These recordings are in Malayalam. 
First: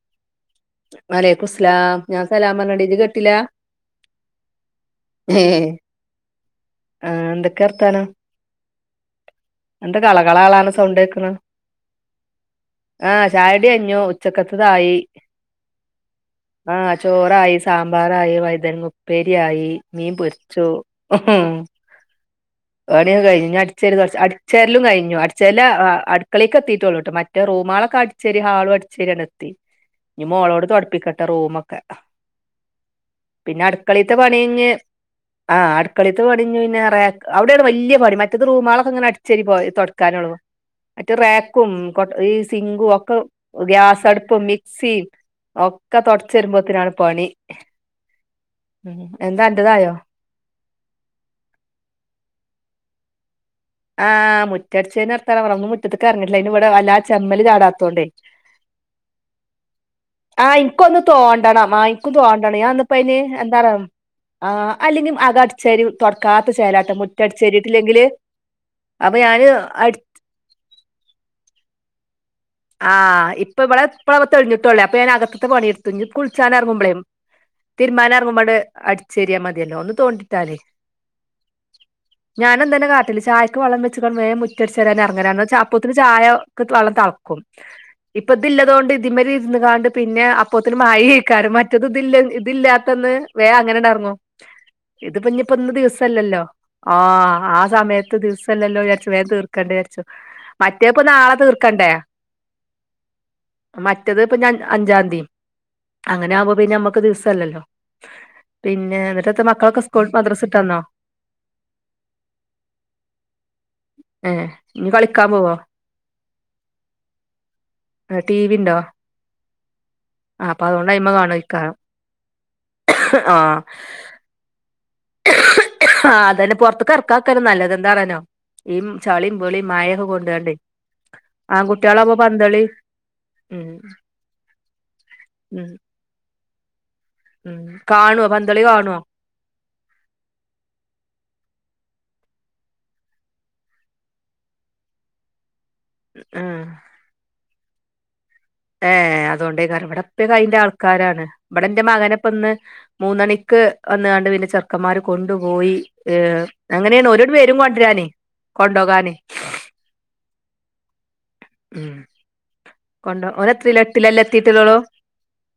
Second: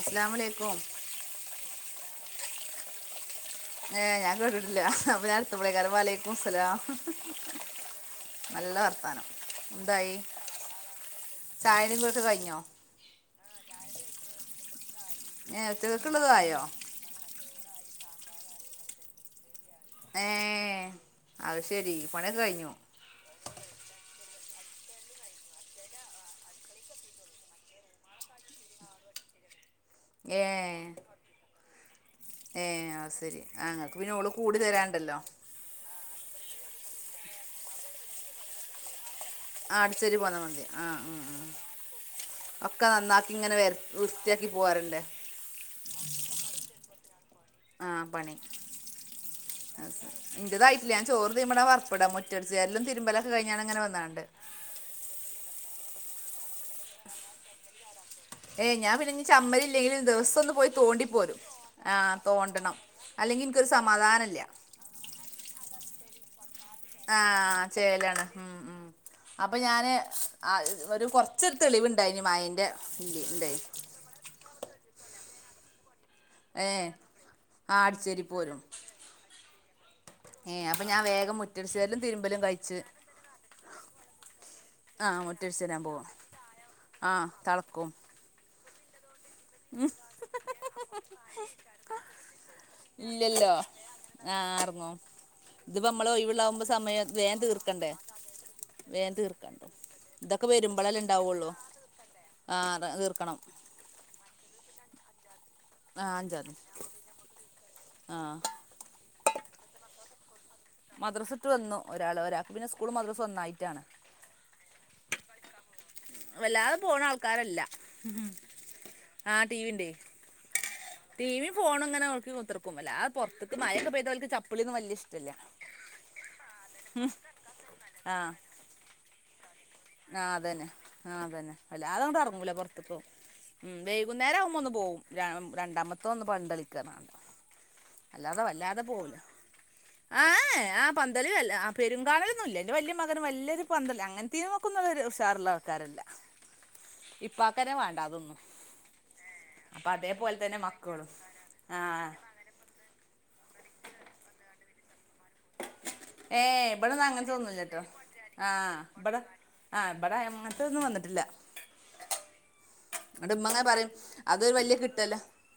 അസലാമലൈക്കും വലൈക്കുസ്ലാം ഞാൻ സലാ പർഞ്ഞെടി ഇജ് കേട്ടില്ല? ഏ ഞാൻ കേട്ടിട്ടില്ല അപ്പ ഏ ഞാനെത്തുമ്പ ളെക്കാര വലൈക്കും സ്ലാം ആ എന്തൊക്കെ വർത്താനം നല്ല വർത്താനം എന്താ എന്തായി കളകളാണ് സൗണ്ട് ചായടീം പോട്ട് കഴിഞ്ഞോ? ആഹ് ചായടി അഞ്ഞു ഉച്ചക്കത്തതായി ഏഹ് ഉച്ചക്കക്കുള്ളതയോ ആഹ് ചോറായി സാമ്പാറായി വൈദനങ്ങ ഉപ്പേരി ആയി മീൻ ഏ പൊരിച്ചു അത് ശരി പണിയൊക്കെ കഴിഞ്ഞു പണി ഒക്കെ കഴിഞ് ഞ് അടിച്ചേരി തൊടച്ച അടിച്ചേരലും കഴിഞ്ഞു അടിച്ചേരല് അടുക്കളേക്ക് എത്തിയിട്ടോളൂ ട്ടോ മറ്റേ റൂമാളക്കെ അടി ചെരി ഹാളും അടിച്ചേരി ആണ്ടെത്തി ഞ്ഞ് ഏ മോളോട് തൊടപ്പിക്കട്ടെ റൂമൊക്കെ ഏ ആശരി ങ്ങക്ക് പിന്നെ ഓള് കൂടി തരാണ്ടല്ലോ ആഹ് അടുക്കളേത്ത് പണിഞ്ഞു ഞ്ഞ പിന്നെ റേ അവിടെണ് വലിയ പണി മറ്റത് റൂമാകളക്കെങ്ങനെ അ ചെരി പോ ആ അടിച്ചേരി തൊടക്കാനുള്ളു പോന്നാൽ മതി ആ മറ്റേ ഉം, ഉം. റാക്കും കൊ ഈ സിങ്കും ഒക്കെ നന്നാക്കി ഇങ്ങനെ വര ഗ്യാസ് അടുപ്പും വൃത്തിയാക്കി പോകാറുണ്ട് മിക്സിം ഒക്കെ തൊടച്ച് വരുമ്പോത്തിനാണ് പണി ആഹ് പണി ഉം എന്താ അന്റതായോ ആസ് ഇന്റെതായിട്ടില്ല ഞൻ ചോറ് തീമടാ വറപ്പട മുറ്റടിച്ചാരലും തിരുമ്പല ത്ത് കഴിഞ്ഞാലങ്ങനെ ആഹ് മുറ്റടിച്ചേര്ണ ർത്താന പറ ഇന്ന് മുറ്റത്ത ഇറങ്ങില്ല അയ്ന് ഇവിടെ വല്ലാ ചെമ്മല് ചാടത്തോണ്ടേ ഏ ഞാൻ പിന്നെ ഇ ചമ്മലില്ലെലും ദിവസം ഒന്ന് ആഹ് പോയി ഇൻക്കൊന്ന് തോണ്ടിപ്പോരും തോണ്ടണം ഇൻക്കും ആഹ് ഞാൻ തോണ്ടണം അല്ലെങ്കി ഇൻക്കൊരു സമാധാനല്ല. അല്ലെങ്കി അക അടിച്ചേരി തൊടക്കാത്ത ചേലാട്ട മുറ്റ ആ അടിച്ചേരിട്ടില്ലെങ്കില്. ചേലാണ് ഉം ഉം അപ്പൊ അപ്പ ഞാന് അടി ഒരു കുറച്ച് തെളിവുണ്ടായിന് മഴ ആഹ് ഇപ്പ ഇവിടെ ഇപ്പള തെളിഞ്ഞിട്ടുള്ളേ അപ്പൊ ഞാന അകത്ത്ത്തെ പണി തു ഏ കുളിച്ചാനെർങ്ങുമ്പളേ ആ അടിച്ചേരി തിരുമ്പാനെറങ്ങുമ്പണ്ട് പോരും അടിച്ചേറിയാൽ മതിയല്ലോ ഒന്ന് തോണ്ടി താലേ ഏ അപ്പൊ ഞാൻ വേഗം മുറ്റടിച്ചേരലും തിരുമ്പലും കഴിച്ച് ഞാനുതന്നെ കാട്ടല് ചായക്ക് വള്ളം വെച്ചക്കണ്ട് വേ മുറ്റ റ്റട്ച്ചരാൻ ആ എറങ്ങാല മുറ്റടിച്ച് അപ്പോത്തിന് ചായ ക്ക് വെള്ളം തെളക്കും. ക്കും ഇപ്പ തില്ലതോണ്ട് ഇതിമ്മല് ര്ന്ന്ങ്ങാണ്ട് പിന്നെ അപ്പോത്തിന് മഴ ക്കാരം മറ്റത് ഇതില്ല ഇതില്ലാത്തന്ന് വേ ഇല്ലല്ലോ അങ്ങനെണ്ടെർങ്ങും ആ ഇറങ്ങും ഇത് പ് പിഞ്ഞിപ്പൊ ന്ന് ഇതിപ്പോ നമ്മൾ ദിവസല്ലല്ലോ ഒഴിവുള്ളാവുമ്പോ സമയം വേഗം ആഹ് ആഹ് തീർക്കണ്ടേ സമയത്ത് ദിവസല്ലല്ലോ ചാര്ച്ച് വേഗം വേം തീർക്ക. തീർക്കണ്ടേ നിക്ക വിരിച്ചു ഇതൊക്കെ മറ്റേപ്പൊ നാളെ തീർക്കണ്ടേ ആ അത് തീർക്കണം.. മറ്റത് ഇപ്പൊ അഞ്ചാതി ആ അഞ്ചതി ക്കെ ദിവസല്ലല്ലൊ ആ പിന്നെ എന്നിട്ടൻത മക്കളൊക്കെ സ്കൂൾ മദ്രസ് വിട്ടന്നൊ മദ്രസട്ടു വന്നു ഒരാൾ ഒരാൾക്ക് പിന്നെ സ്കൂള് മദ്രാസ ഒന്നായിട്ടാണ്.. ഏ ഇനി കളിക്കാൻ പോവോ വല്ലാതെ പോണ ആൾക്കാരല്ല ഉം ടി വി ഇണ്ടോ ആ ടിവിന്റെ ആഹ് അപ്പൊ അതോണ്ട് അയ്മെ ടി വി കാണുവായിക്കാരം ഫോണും ഇങ്ങനെ നൊക്കി കുത്തിർക്കും വല്ലാതെ പൊറത്തക്ക് മഴൊക്കെ പെയ്താൽ ചപ്പിളിന്നും വല്യ ഇഷ് ആ അതന്നെ പൊറത്ത്ക്ക റക്കാതാക്ക നല്ലത് എന്താറ്ഞ്ഞർനൊ ഈ ചളി ആ അതന്നെ ആ് അതന്നെ അല്ല ആൺകുട്ടികളാവുമ്പോ വല്ലാതെങ്ങട്ട് എറങ്ങൂല പന്തളി പൊറത്ത്ക്ക് ഉം വൈകുന്നേരം ആമ്പോ ഒന്ന് പോവും ഉം രണ്ടാമത്തെ ഒന്ന് പൻത് കളിക്ക ഉം കാണൊ പന്തളി കാണൊ.. ഏ ആ പന്തലും അല്ല ആ പെുരും കാണലൊന്നും ഇല്ല ഇൻ്റെ വലിയ മകന് വല്ലൊരു പന്തൽ അങ്ങനത്തെയ മെക്കുന്നുള്ളൊരു ഉഷാറുള്ള ആൾക്കാരല്ല ഉം ഇപ്പക്കനെ വേണ്ടാതൊന്നന്ന്.. ഏ അതുകൊണ്ടേക്കരം ഇവിടെപ്പ കയിന്റെ മക്കളും ആൾക്കാരാണ് ഇവിടെ എൻറെ ആഹ് മകനെപ്പൊന്ന്.. മൂന്നണിക്ക് വന്നതാണ്ട് പിന്നെ ചെറുക്കന്മാര് കൊണ്ടുപോയി.. ഏ ഇവിടെന്ന് അങ്ങനെയാണ് ഓല് അങ്ങനത്തെ വരും ഒന്നുമില്ലട്ടോ കൊണ്ടരാനേ കൊണ്ടൊകാന് ആ് ഇവിടെ അങ്ങനത്തൊന്നും വന്നിട്ടില്ല ഉം കൊണ്ടോ ബടെ ഓന് ഇമ്മങ്ങനെ എത്രയിലാ പറയും എട്ടിലല്ലേ അതൊരു വലിയ എത്തിയിട്ടുള്ളൂ കിട്ടല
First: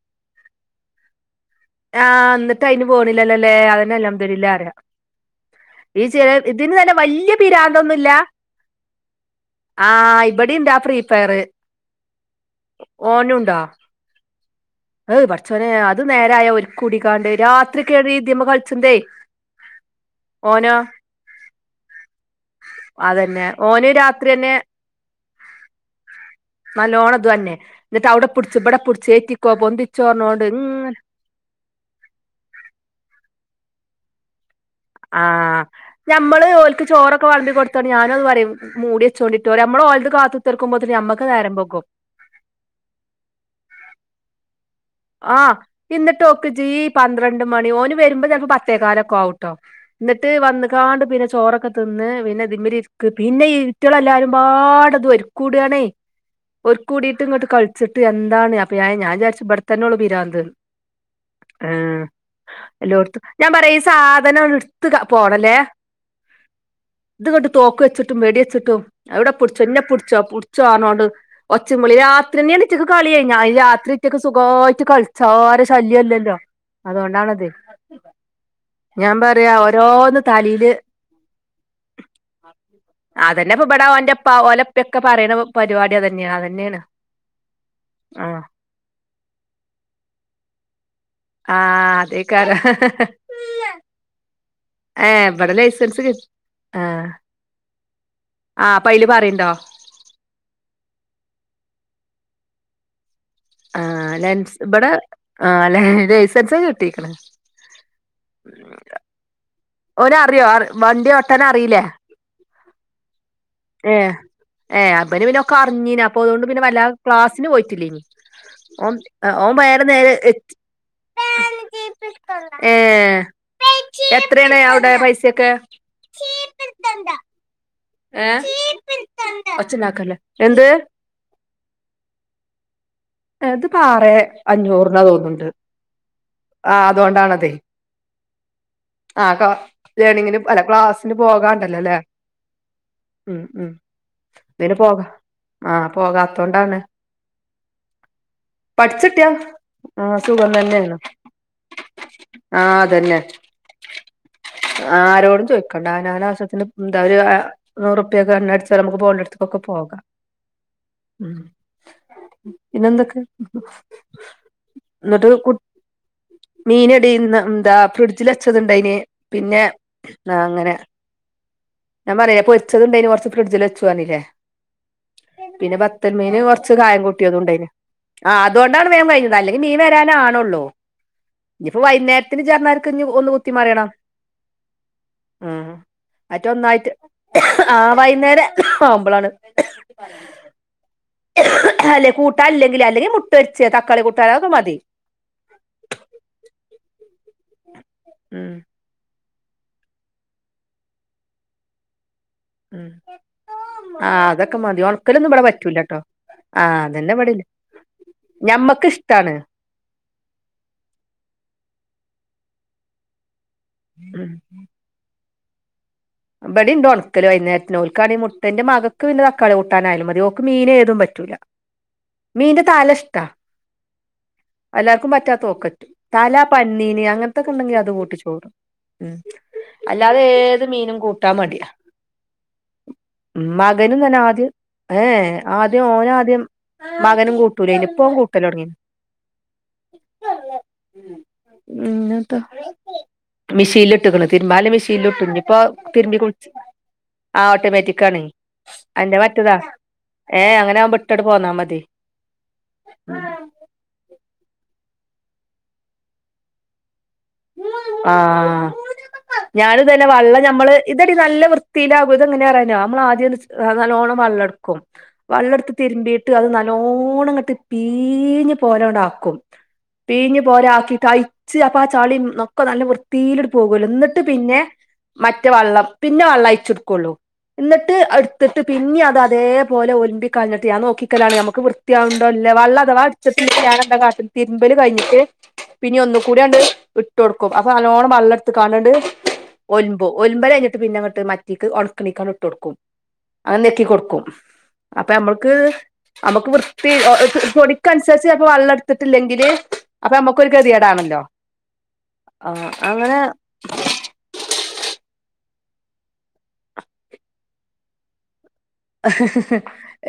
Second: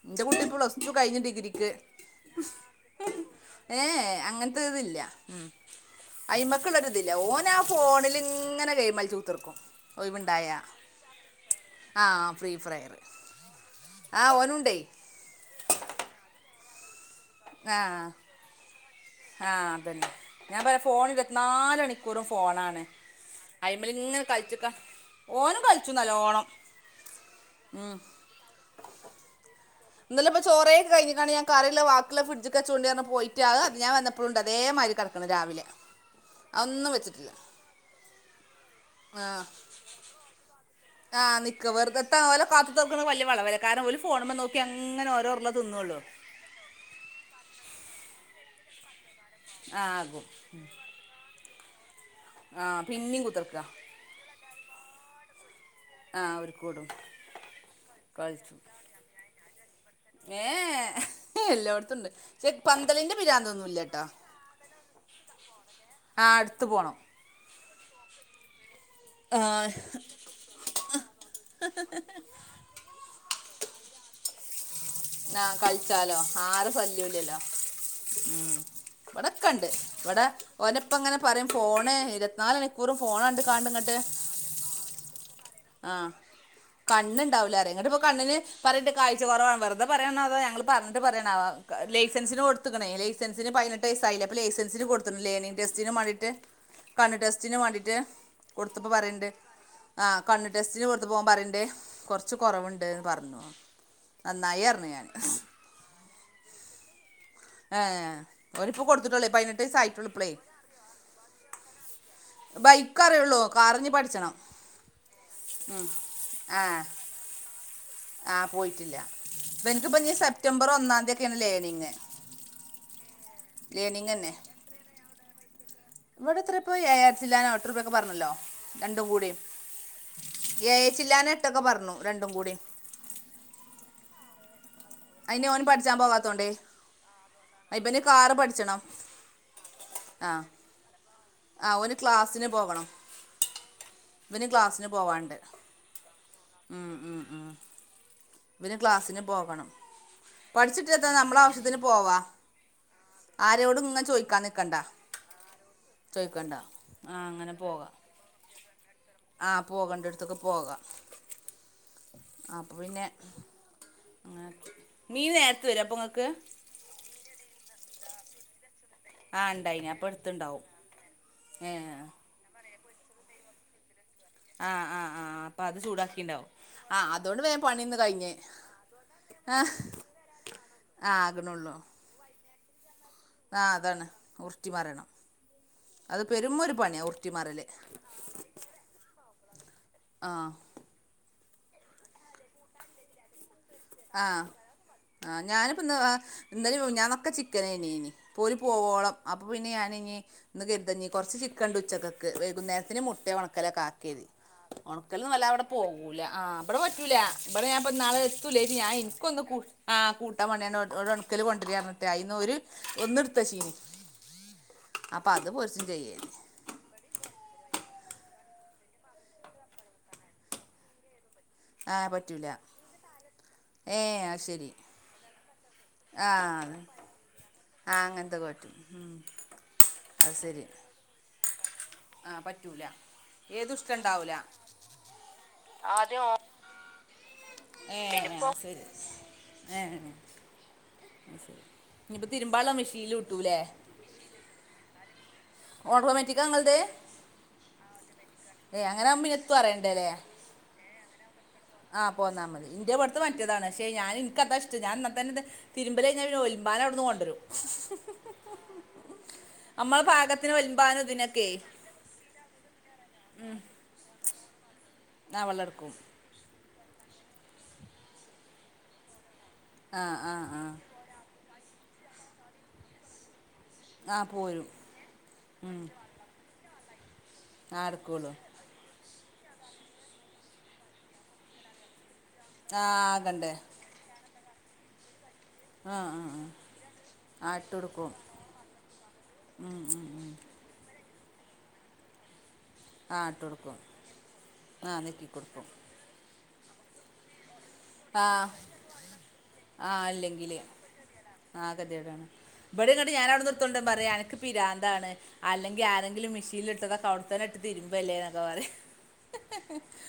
ഇന്റെ കുട്ടി പ്ലസ് ടു കഴിഞ്ഞു ഡിഗ്രിക്ക് ആ ന്നട്ട് അയിന് പോണില്ലല്ലേ ഏ അതെന്നെ അൽഹമ്ദുലില്ല അങ്ങനത്തെ പറയ ഇതില്ല ഉം ഈ ചെല ഇതിന് തന്നെ അയിമക്കുള്ളൊരിതില്ല വല്യയ ഓൻ ആ പിരാന്തൊന്നുല്ല ഫോണിൽ ഇങ്ങനെ ഗെയിം കളിച്ച് കുത്തിർക്കും ആ ഇബടിണ്ട് എന്താ.. ഫ്രീ ഫയർ ആ ഫ്രീ ഫ്രയറ് ആ ഓനുണ്ടേ ഏഹ് പടച്ചോനെ അത് നേരായ ഓര്കൂടിക്കാണ്ട് രാത്രി കേറി ഇതിമ്മേ കള്ച്ചിന്തേ. ആ അതെ ഞാൻ പറയാ ഫോണ് ഇര് നാല് മണിക്കൂറും ഫോണാണ് അതന്നെ ഓന് ഐമല് ഇങ്ങനെ രാത്രി തന്നെ കളിച്ചക്ക ഓനും കളിച്ചുന്നല്ലോണം നല്ലോണംത് തന്നെ എന്നിട്ട് അവിടെ പിടിച്ച് ഇവിടെ പിടിച്ച് ഏറ്റിക്കോ പൊ ഇന്ന് പ്പോ ചോറയൊക്കെ കഴഞ്ഞ്ങ്ങാട് ഞാൻ കറിള്ള വാക്കില്ല ഫ്രിഡ്ജ്ക്ക് വെച്യൊണ്ടി വന്ന് പോയിട്ട് അത് ഞാൻ വന്നപ്പോളുണ്ട് അതെ മാതിരി തക്ക്ണ് രാവിലെ മ്മള് ഓലക്ക് ചോറൊക്കെ വെച്ചിട്ടില്ല വളമ്പി കൊടുത്താണ്ട് ഞാനും അത് പറയും മൂടി ആഹ് വെച്ചോണ്ടിട്ട് നമ്മള് ഓല്ത് കാത്ത തീർക്കുമ്പോത്തിന് ആഹ് നിക്ക വെറുതെത്ത പോല കാത്ത് നിൽക്കുണ് വല്യയ വളവല കാരന് മുന്നില് ഒരു ഫോണുമോ നോക്കിയങ്ങനെ ആഹ് എന്നിട്ട്ഒക്ക് ജീ പന്ത്രണ്ട് മണി ഓന് വരുമ്പോ ചിലപ്പോ പത്തേക്കാലൊക്കെ ആവും ട്ടോ ആഹ് ആകും ന്നട്ട് വന്നികാണ്ട് പിന്നെ ചോറൊക്കെ തിന്ന് പിന്നെ ഇതിമൽ ആഹ് ഇരിക്ക് പിന്നെയും പിന്നെ കുത്തിർക്ക ഈ കുട്ടികളെല്ലാരുംപാടെ ഒര്കൂടാണെ ആഹ് ഒരുക്കൂടും ഒര്കൂടിട്ടങ്ങട്ട് കളിച്ചിട്ട് എന്താണ് കളിച്ചു അ പ്പയായ ഞാൻ വിചരിച്ച ഇപട്ത്തന്ന ഉള്ളൂ പിരാന്ത് ഏഹ് ആ എല്ലായിടത്തും ഉണ്ട് പക്ഷെ പന്തലിന്റെ എല്ലൊടുത്തും ഞാൻ പറയാ ഈ പിരാന്തൊന്നുമില്ല കേട്ടോ സാധനം ഒന്ന് എടുത്ത് ക പോണല്ലേ ആഹ് അട്ത്ത് പോണം ഇതുങ്ങട്ട് തോക്ക് വെച്ചിട്ടും വെടി വെച്ചിട്ടും അവിടെ പുടിച്ചോ ന്നെ പുടിച്ചോ പുടിച്ചോ പറഞ്ഞോണ്ട് ഒച്ചയും വിളിയും രാ ത്രന്നെ എണിറ്റക്ക് കളി കഴിഞ്ഞാ രാത്രിറ്റക്ക് സുഖായിട്ട് കഴി ആഹ് കൾച്ചാലോ ആര ശല്യൂല്ലല്ലോ അതോണ്ടാണത് ഉം ഞാൻ പറയാ ഇവിടെക്കൊണ്ട് ഓരോന്ന് ഇവിടെ തലയില് ഓന്റപ്പ ഇങ്ങനെ പറയും ഫോണ് ഇരുപത്ത്നാല് മണിക്കൂറും ഫോണ് കണ്ട്ങ്ങാണ്ട് ഇങ്ങട്ട് പ്പ ഓലപ്പക്ക പറിണ ആഹ് കണ്ണുണ്ടാവുലറയ ഇങ്ങട്ട് ഇപ്പോ ആ കണ്ണിന് പറഞ്ഞിട്ട് കാഴ്ച കൊറവാണ്. വെറുതെ പറയണ അതൊ ഞങ്ങള് പറഞ്ഞിട്ട് പറയണതൊ ആ ലൈസൻസിന് അതേക്കാരം കൊടുത്തിക്ണെ ലൈസൻ ജിന് പയിനെട്ട് വയസ്സായില്ലേ അപ്പ ലൈസൻ സിന് ഏ കൊടുത്തിട്ട് ഇവിടെ ലേണിങ് ടെസ്റ്റിന് ലൈസൻസ് കി മാണ്ടിട്ട് കണ്ണ് ടെസ്റ്റിന് മാണ്ടിട്ട് ആഹ് അപ്പയില് പറിണ്ടോ ആ കണ്ണ് ടെസ്റ്റിന് കൊടുത്തപ്പോ ഓൻ പറയ്ണ്ട് കൊറച്ച് കൊറവുണ്ട്ന്ന് പറഞ്ഞു. ആഹ് ലെൻസ് നന്നായി പറഞ്ഞു ഇപടെ ഞാൻ ആഹ് ലൈസൻസ് കിട്ടിക്കണ് ഏ ഒനിപ്പ കൊടുത്തിട്ടുളേള പതിനെട്ട് വയസ്സ് ആയിട്ടുള്ളൂ ഓന് ഇപ്പളേ അറിയോ? വണ്ടി ഓട്ടാനറിയില്ലേ ബൈക്ക് അറിയൊള്ളു. കാർ ഇഞ് പഠിച്ചണം. ഏ അബനി പിന്നെ ഒക്ക അറിഞ്ഞീന അപ്പൊ അതുകൊണ്ട് പിന്നെ വല്ല ക്ലാസിന് പോയിട്ടില്ലേനി ആഹ് ഓൻ പോയിട്ടില്ല ആ, ഓൻ വേറെ നേരെ ഇവൻക്ക്‌പ്പനീ എത്തി സെപ്റ്റംബർ ഒന്നാം തീയ ഒക്കെയാണ് ലേണിങ് ഏ ലേണിങ് തന്നെ എത്രയാണ് അവിടെ പൈസൊക്കെ ഇവിടെ ഇത്ര പോയി എഴര്ത്തിചില്ലാനം എത്ര രൂപൊക്കെ പറഞ്ഞല്ലോ ഏ രണ്ടും കൂടി ഒച്ചണ്ടാക്കല്ലേ എന്ത് എയേച്ചില്ലനം റ്റൊക്കെ പറഞ്ഞു രണ്ടും കൂടി അത് പാറേ അഞ്ഞൂറിന തോന്നുണ്ട് അതിന് ഓൻ പഠിച്ചാൻ പോകാത്തോണ്ടേ ആഹ് അതുകൊണ്ടാണതെ ആ, ഇവന് കാറ് പഠിച്ചണം ആ ക ആ ലേണിങ്ങിന് അല്ല ക്ലാസിന് ആ ഓന് പോകാണ്ടല്ലല്ലേ ക്ലാസ്സിന് പോകണം മ് മ്. ഇവന് പിന്ന ക്ലാസ്സിന് പോക പോവാണ്ട് ആഹ് പോകാത്തോണ്ടാണ്. വര് ക്ലാസ്സിന് പഠിച്ചിട്ടിയാ പോവണം, ആ സുഖം പഠിച്ചിട്ടേത്താ നമ്മള ആവശ്യത്തിന് പോവാ. ആഹ് അതന്നെ ആരോടും ഇങ്ങനെ ചോദിക്കാൻ നിൽക്കണ്ട ആരോടും ചോയിക്കണ്ട അവനവ ചോദിക്കണ്ട ആവശ്യത്തിന് ന്താലും ആ ഒരു അങ്ങനെ പോകാം നൂറുപ്യക്ക് എണ്ണ അടിച്ചാൽ നമുക്ക് ആ പോകണ്ടിയോടത്ക്ക് പോകാം പോകേണ്ട അടുത്തൊക്കെ പോകാം മം പിന്നെ എന്തൊക്കെ? ആഹ് മീൻ നേരത്ത് വരാ അപ്പൊങ്ങക്ക് മീനെടീ ന്ന് എന്താ ഫ്രിഡിജില് വെച്ചതുണ്ടയിന് ആ പിന്നെ ന്ന അങ്ങനെ ആഹ് വച്ചതുണ്ടായിന് കൊറച്ച് ഫ്രിഡ്ജിൽ വെച്ചൂ പറഞ്ഞില്ലേ. ആ ആ ആ അപ്പം പിന്നെ അത് വത്തൽമീന് ചൂടാക്കിണ്ടാവും കൊറച്ച് ആ കായം കൂട്ടിയതും അതുകൊണ്ട് വേഗം ഉണ്ടായിന്. പണിന്ന് കഴിഞ്ഞ് ആഹ് അതെണ്ടാണ് വേഗം കഴിഞ്ഞത് ആ അല്ലെങ്കിൽ മീൻ വരാനാണുള്ളൂ ആ, ആകണുള്ളൂ ഇനിയിപ്പോ വൈകുന്നേര ഇത് ഇജ്ജ് ർഞായിര്ക്ക് ഇഞ്ഞ് ഒ ആ അതാണ് ഉർട്ടി മറിയണം ഉം അത് പെരും ഒര് മറ്റൊന്നായിട്ട് പണിയ ഉരുട്ടിമാറല്. ആ വൈകുന്നേരം ആവുമ്പോളാണ് ആഹ് അല്ലെ കൂട്ട ഇല്ലെങ്കില് അല്ലെങ്കിൽ മുട്ടുപൊരിച്ച് തക്കാളി ആ കൂട്ടാനൊക്കെ മതി ആ ഞാനിപ്പോം ഇന്ന് ഇന്നലിം മിഞ്ഞനൊക്കെ ചിക്കനയിനിനി പോര് ഉം പോവോളം അപ്പൊ പിന്നെ ഞാനി ഇഞ് ഇന്ന് കെര്താ കൊറച്ച് ചിക്കണ്ട് ഉച്ചക്കെ ഉം വൈകുന്നേരത്തിന് മുട്ടെ ഉണക്കലെക്ക ആ ആക്കിയത് അതൊക്കെ മതി ഒണക്കല് ഉണക്കലൊന്നും നല്ല ഇവിടെ അവടെ പറ്റൂലട്ടോ പോവൂല. ആ ഇവിടെ പറ്റൂല ഇവിടെ ഞാൻ ഇപ്പ ഇന്നാള് എത്തുല്ലായിട്ട് ഞമ്മക്ക് ഇഷ്ടാണ് ഇൻക്കൊന്ന് കൂ ആ കൂട്ടാ പണിയാണ് ഒരു ഒണക്കൽ കൊണ്ടരിർഞ്ഞിട്ട് അതിന്ന് ഒന്ന് ഇട്ത്തചീനി ഉം അപ്പൊ അത് പോര്ച്ചു ചെയ്യേ ബടിണ്ട് ഉണക്കല് വൈന്നേരത്ത്ൻ ഓൽക്കാണെിൽ മുട്ടൻന്റെ മകക്ക് പിന്നെ തക്കാളി കൂട്ടാനായാലും മതി ഓൾക്ക് മീന് ഏതും പറ്റൂല ആ പറ്റൂല മീന്റെ തല ഇഷ്ടാ ഏ അത് ശരി എല്ലാർക്കും പറ്റാത്ത ഓൾക്കറ്റും ആ തല അത് പന്നീന് അങ്ങനത്തൊക്കെ ഉണ്ടെങ്കി അത് ആ അങ്ങനത്തെ കൂട്ടിച്ചോടും പറ്റും ഉം. ഉ അല്ലാതെ അത് ഏത് ശരി മീനും കൂട്ടാ മടിയ ആ പറ്റൂല ഏതും ഇഷ്ടം മകനും തന്നെ ഉണ്ടാവൂല ആദ്യം ഏ ആദ്യം ഓന ആദ്യം മകനും കൂട്ടൂലേനി ഏ ഇപ്പൊ ആ കൂട്ടലോടങ്ങി ശരി ഇഞ്ഞിപ്പൊ തിരുമ്പാള മെഷീലുട്ട് ലേ ട്ട് ക്ക് ണ് തിരുബാല്ലത് മെഷീൻലുട്ട്ക്ക്ണ് ഇഞ്ഞ്പ്പൊ ഓട്ടോമാറ്റിക്കാ ഇങ്ങള്ത് ആ ഓട്ടോമാറ്റിക്ക് ആണ എന്റെ ആകുമ്പോ ഇനി മറ്റേതാ എത്തും അറിയണ്ടല്ലേ ഏഹ് അങ്ങനെ ആവുമ്പോ ഇട്ട് അങ്ങട്ട് പോന്നാ മതി പോന്നാമതി ഇന്റെ ഇവ്ട്ത്തെ മറ്റതാണ് ക്ഷെ ഞാ ഇനിക്കതാ ഇഷ്ടം ഞാൻ എന്നന്നെത് തിരുമ്പല് കയിഞ്ഞ പിന്നെ ഒലുമ്പാന് അവിട്ന്ന് കൊണ്ടുവരും ആഹ് ഞാനും നമ്മളെ തന്നെ വെള്ളം പാകത്തി ഞമ്മള് ഇതെടി നല്ല വൃത്തിയിലാകും ഇതങ്ങനെ അറിയോ നമ്മൾ ആദ്യം നല്ലോണം വെള്ളം ഇട്ക്കും ക്കും ആ വെള്ളം വെള്ളെടുത്ത് എടുക്കും തിരുമ്പിയിട്ട് അത് നല്ലോണ്ണം ഇങ്ങട്ട് പീഞ്ഞ് പോലണ്ട് ആക്കും ആ ആ പീഞ്ഞ് ആ പോലെ ആക്കി കയ്ച്ച് അപ്പ ആ ചളി ഒക്കെ നല്ല വൃ വൃത്തില് ഇങ്ങട്ട് പോകുല്ലോ ആ എന്നിട്ട് പിന്നെ പോരും മറ്റേ വെള്ളം പിന്നെ വെള്ളം അയച്ചെടുക്കുള്ളൂ ആ എന്നിട്ട് എടുക്കുള്ളൂ എടുത്തിട്ട് പിന്നെ അത് അതേപോലെ ഒലിമ്പിക്ക കഴിഞ്ഞിട്ട് ഞാൻ നോക്കിക്കലാണ് ഞമ്മക്ക് വൃ ത്തി ആവണ്ടോ അല്ലേ വെള്ള ആ അഥവാ ആകണ്ടേ ഇട്ത്ത്ണ്ടെ ഞാൻ ന്താ കാട്ടൽ തിരുമ്പല് കഴഞ്ഞിട്ട് ആ പിന്ന ആ ഒന്നും കൂടി ആ അണ്ട് ഇട്ട് കൊടുക്കും ആ അപ്പൊ ഇട്ട് കൊടുക്കും നല്ലോണം വെള്ള എടുത്തക്കണ്ടണ്ട് ഒല്മ്പും ഒല്മ്പല് കഴിഞ്ഞട്ട് പിന്നെ അങ്ങട്ട് മറ്റിക്ക് ഉണ്ക്കണിക്കാണ്ട്ട്ട്ടുക്കും ആ ഇട്ട് അത് ഞെക്കി കൊടുക്കും ആ അപ്പൊ നെക്കി നമ്മക്ക് കൊടുക്കും നമ്മക്ക് വൃത്തി പൊടി ക്ക ആ അനുസരിച്ച് അപ്പൊ വെള്ളം ഇത്തിട്ടില്ലെങ്കില് അപ്പൊ നമ്മുക്കൊ ഒരു ഗെതികേടാണല്ലോ ആ ഗതികേടണ് ഇവിടെയും ങ്ങട്ട് ഞാൻ അവിടെന്ന് ഇട്ത്ത് കൊണ്ടരുമ്പോ പറയാ അനക്ക് പിരാന്താണ് അല്ലെങ്കിൽ ആരെങ്കിലും മെഷീനിൽ ഇട്ടത് ഒക്കെ അവിടത്തന്നെ ഇട്ട് തിരുമ്പല്ലേ ന്നൊക്കെ പറയും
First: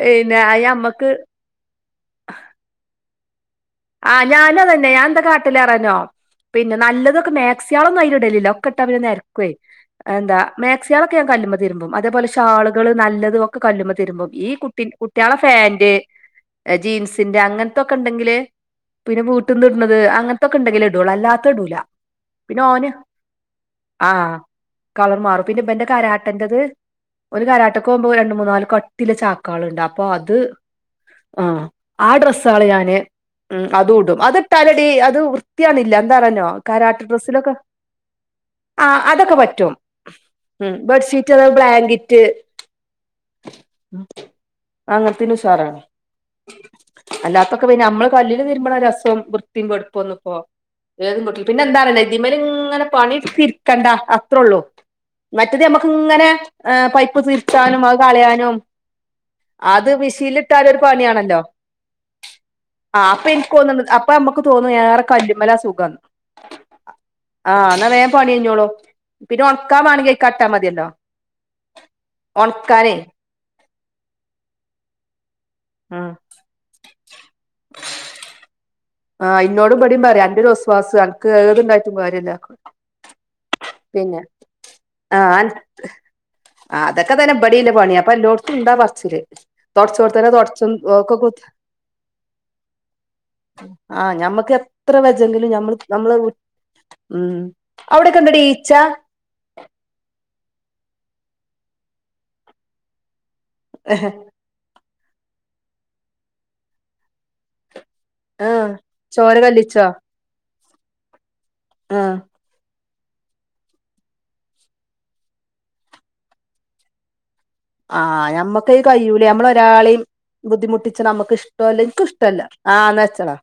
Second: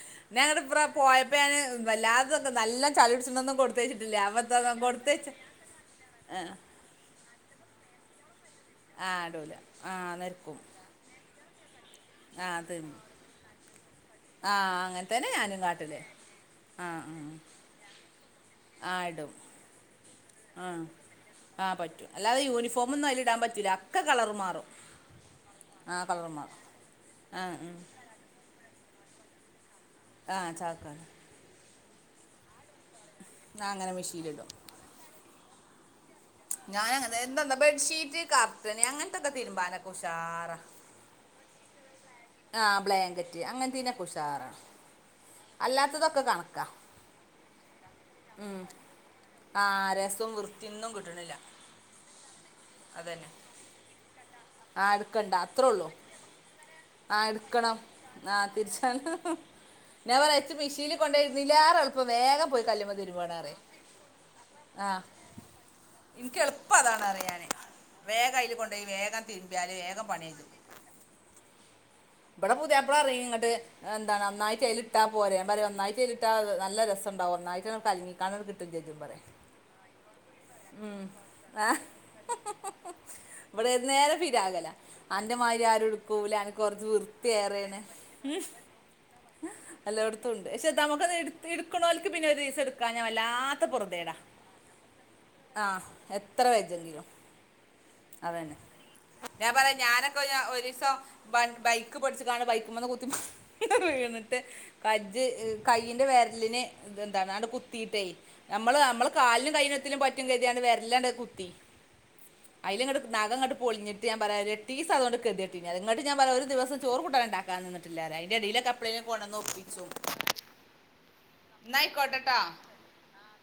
പിന്നെ ഞങ്ങടെ അയി ഇ അമ്മക്ക് പോയപ്പോ ഞാന് വല്ലാതൊക്കെ നല്ല ചളി പിടിച്ന ഒന്നും കൊടുത്ത ആഹ് ഞാനും അതെന്നെ ഞാൻ എന്താ കാട്ടല് അറേനോ പിന്നെ നല്ലതൊക്കെ മാക്സ്യളൊന്നും അയില് ഇടലില്ല ക്കെ ഇട്ടാ പിന്നെ ആഹ് നരക്കുവെ ഇടൂല ആഹ് എന്താ നെരക്കും സികളൊക്കെ ഞാൻ കല്ലുമ്മെ തിരുമ്പും അതേപോലെ ആഹ് ഷാള്കള് തിരുമ്പും നല്ലതൊക്കെ കല്ല്മ്മെ തിരുമ്പും ഈ ആഹ് കുട്ടി അങ്ങനെ തന്നെ കുട്ട്യാളെ ഞാനും ഫാന്റ് കാട്ടല് ആഹ് ആഹ് ജീൻസിന്റെ അങ്ങനത്തൊക്കെ ഇണ്ടെങ്കില് ആഹ് പിന്നെ ഇടും വീട്ട്ന്ന് ഇട്ണത് അങ്ങനത്തൊക്കെ ആഹ് ഇണ്ടെങ്കില ഇടൊള്ളൂ അല്ലാത്ത ആഹ് ഇടൂല പിന്നെ ഓന് ക്കെ ആ കളറ് മാറും കളർ മാറും പിന്നെ ഇബന്റെ ആഹ് കളറ് മാറും കരാട്ടേന്റത് ഓൻ ആഹ് ഉം കരാട്ടക്ക് പോമ്പോ രണ്ട് മൂന്നാല് ക ട്ടി ള്ള ചാക്കൾണ്ട് അപ്പൊ അത് ആഹ് ചാക്കാണ് ആ ആ ഡ്രെസ്സള് ഞാന് ഉം ഞാൻ അങ്ങനെ അതും ഇടും മെഷീനിലിടും അത്ട്ടാലെടി അത് വൃത്തി വൃയാണല്ല എന്താ അറേനോ ഞാൻ കാരാട്ട അങ്ങനെ ഡ്രെസ്സിലൊക്കെ എന്താ ബെഡ്ഷീറ്റ് കർട്ടന് ആ് അങ്ങനത്തൊക്കെ അതൊക്കെ പറ്റും തിരുമ്പാനൊക്കെ ഉഷാറാ ഉ ബെഡ്ഷീറ്റ് അതെ ബ്ലാങ്കറ്റ് ആഹ ബ്ലാങ്കറ്റ് അങ്ങനത്തിനൊക്കെ ഉഷാറാണ് അങ്ങനത്തിന് ഉഷാറാണ് അല്ലാത്തതൊക്കെ കണക്കാ അല്ലാത്തൊക്കെ പിന്നെ നമ്മള് ക ല്ലരുമ്പണ രസവും വൃത്തിം ആഹ് വെടുപ്പൊന്നും രസവും ഇപ്പോ വൃത്തിയൊന്നും ഏ കിട്ടണില്ല പിന്നെ എന്താണ് ഇതിമലിങ്ങനെ പണി അതന്നെ ഇട്ത് കണ്ടാ അത്രേ ഉള്ളൂ ആഹ് എടുക്കണ്ട മറ്റത് അത്രേ ഉള്ളൂ നമ്മക്ക് ഇങ്ങനെ ഏ പൈപ്പ് ആഹ് എടുക്കണം തിരിച്ചാനും അത് ആഹ് കളയാനും തിരിച്ചാണ് അത് ഞാൻ പറയാ ഇച്ച് മിഷീൽട്ടാലൊരു മെഷീനിൽ കൊണ്ടോയി പണിയാണല്ലോ ഇടുന്നതിലേറെ എളുപ്പം വേഗം പോയി കല്ലുമ്മേ ആ അപ്പൊ തിരുമ്പാണ് എനിക്ക് പറയും തോന്നണ്ട് അപ്പൊ നമ്മുക്ക് തോന്നും ആഹ് ഏറെ കല്ലിമല സുഖന്ന് എനിക്ക് എളുപ്പം അതാണ് അറിയാന് ആഹ് എന്നാ വേം പണി വേഗം അതിൽ കഴിഞ്ഞോളൂ കൊണ്ടുപോയി വേഗം പിന്നെ തിരുമ്പിയാൽ ഉണക്കാൻ വേഗം വേണമെങ്കിൽ അയ്ക്ക് പണി കട്ടാ കഴിയും മതിയല്ലോ ഇവിടെ ഉണക്കാനേ പുത്യാപ്പള പറയു ഇറങ്ങട്ട് എന്താണ് നന്നായിട്ട് അതിയിൽ ഇട്ടാ പോരെ ഞാൻ പറയും ഒന്നായിട്ട് ഉം അയിൽ ഇട്ട നല്ല രസംണ്ടാവും ഒന്നായിട്ട് അങ്ങട്ട് കലങ്ങിങ്ങാണ്ട് കിട്ടും ചെയ്യും പറയും ആ് ഇന്നോടും ഇവിടേം പററയും അന്റെ ഒരു ഒസ്വാസ് ഉം. അനക്ക് ആ? ഏതുണ്ടായിട്ടും കാര്യമല്ല ഇവിടെ ഏത് നേരം പിരാകലാ. ആ അന്റെമാരി ആരും എടുക്കൂല അനക് കൊറച്ച് അതൊക്കെ വൃത്തി തന്നെ ഇബടില്ല ഏറെണ്. പണി അപ്പൊ എല്ലോടത്തും ഉണ്ടാ പറച്ചില് തുടച്ചോടത്തന്നെ എല്ലോടത്തുംണ്ട് പക്ഷെ തുടച്ചും നമുക്കത് എടു എടുക്കുന്നോല്ക്ക് പിന്നെ ഒരീസം ആഹ് ഞമ്മക്ക് എത്ര വച്ചെങ്കിലും ആ മ്മൾ നമ്മള് എത്ര വെജെങ്കിലും ഉം അവിടെക്കെ ഇണ്ടെടി അതന്നെ ഈച്ച ഞാൻ പറയാ ഞാനൊക്കെ ഒരു ദിവസം ബൈക്ക് പഠിച്ചു കാണ്ട് ബൈക്ക്മെന്ന് കുത്തി ഇ വീണിട്ട് കജ്ജ് കൈയിന്റെ വിരലിന് ഇ എന്താണ് അടങ്ങട്ട് കുത്തീട്ടേ ആഹ് നമ്മള് നമ്മള് ചോര കാലിനും കല്ലിച്ചോ കൈയിത്തിലും പറ്റും കരുതിയണ്ട് വരലാണ്ട് കുത്തി ആഹ അയലങ്ങട്ട് നഗംങ്ങട്ട് പൊളിഞ്ഞ്ട്ട് ഞാൻ പറയാ ഒരു ഏട്ടീസം അതോണ്ട് ഗതി കെട്ടിന്. ഇങ്ങട്ട് ഞാൻ പറയാ ഒരു ദിവസം ചോറും കൂട്ടാനും ഉണ്ടാക്കാൻന്നിട്ടില്ലാറയ. ആഹ് അതിന്റെ ഇടയിലൊക്കെ ഞമ്മക്കത് എപ്പളെലും കയ്യൂലേ കൊണ്ടന്ന് ഒപ്പിച്ചും നമ്മളൊരാളെയും ബുദ്ധിമുട്ടിച്ച് നമുക്ക് ഇഷ്ടമല്ല ഇനിക്ക ട്ടോ ഇഷ്ടല്ല ആാ എന്ന വെച്ചളാ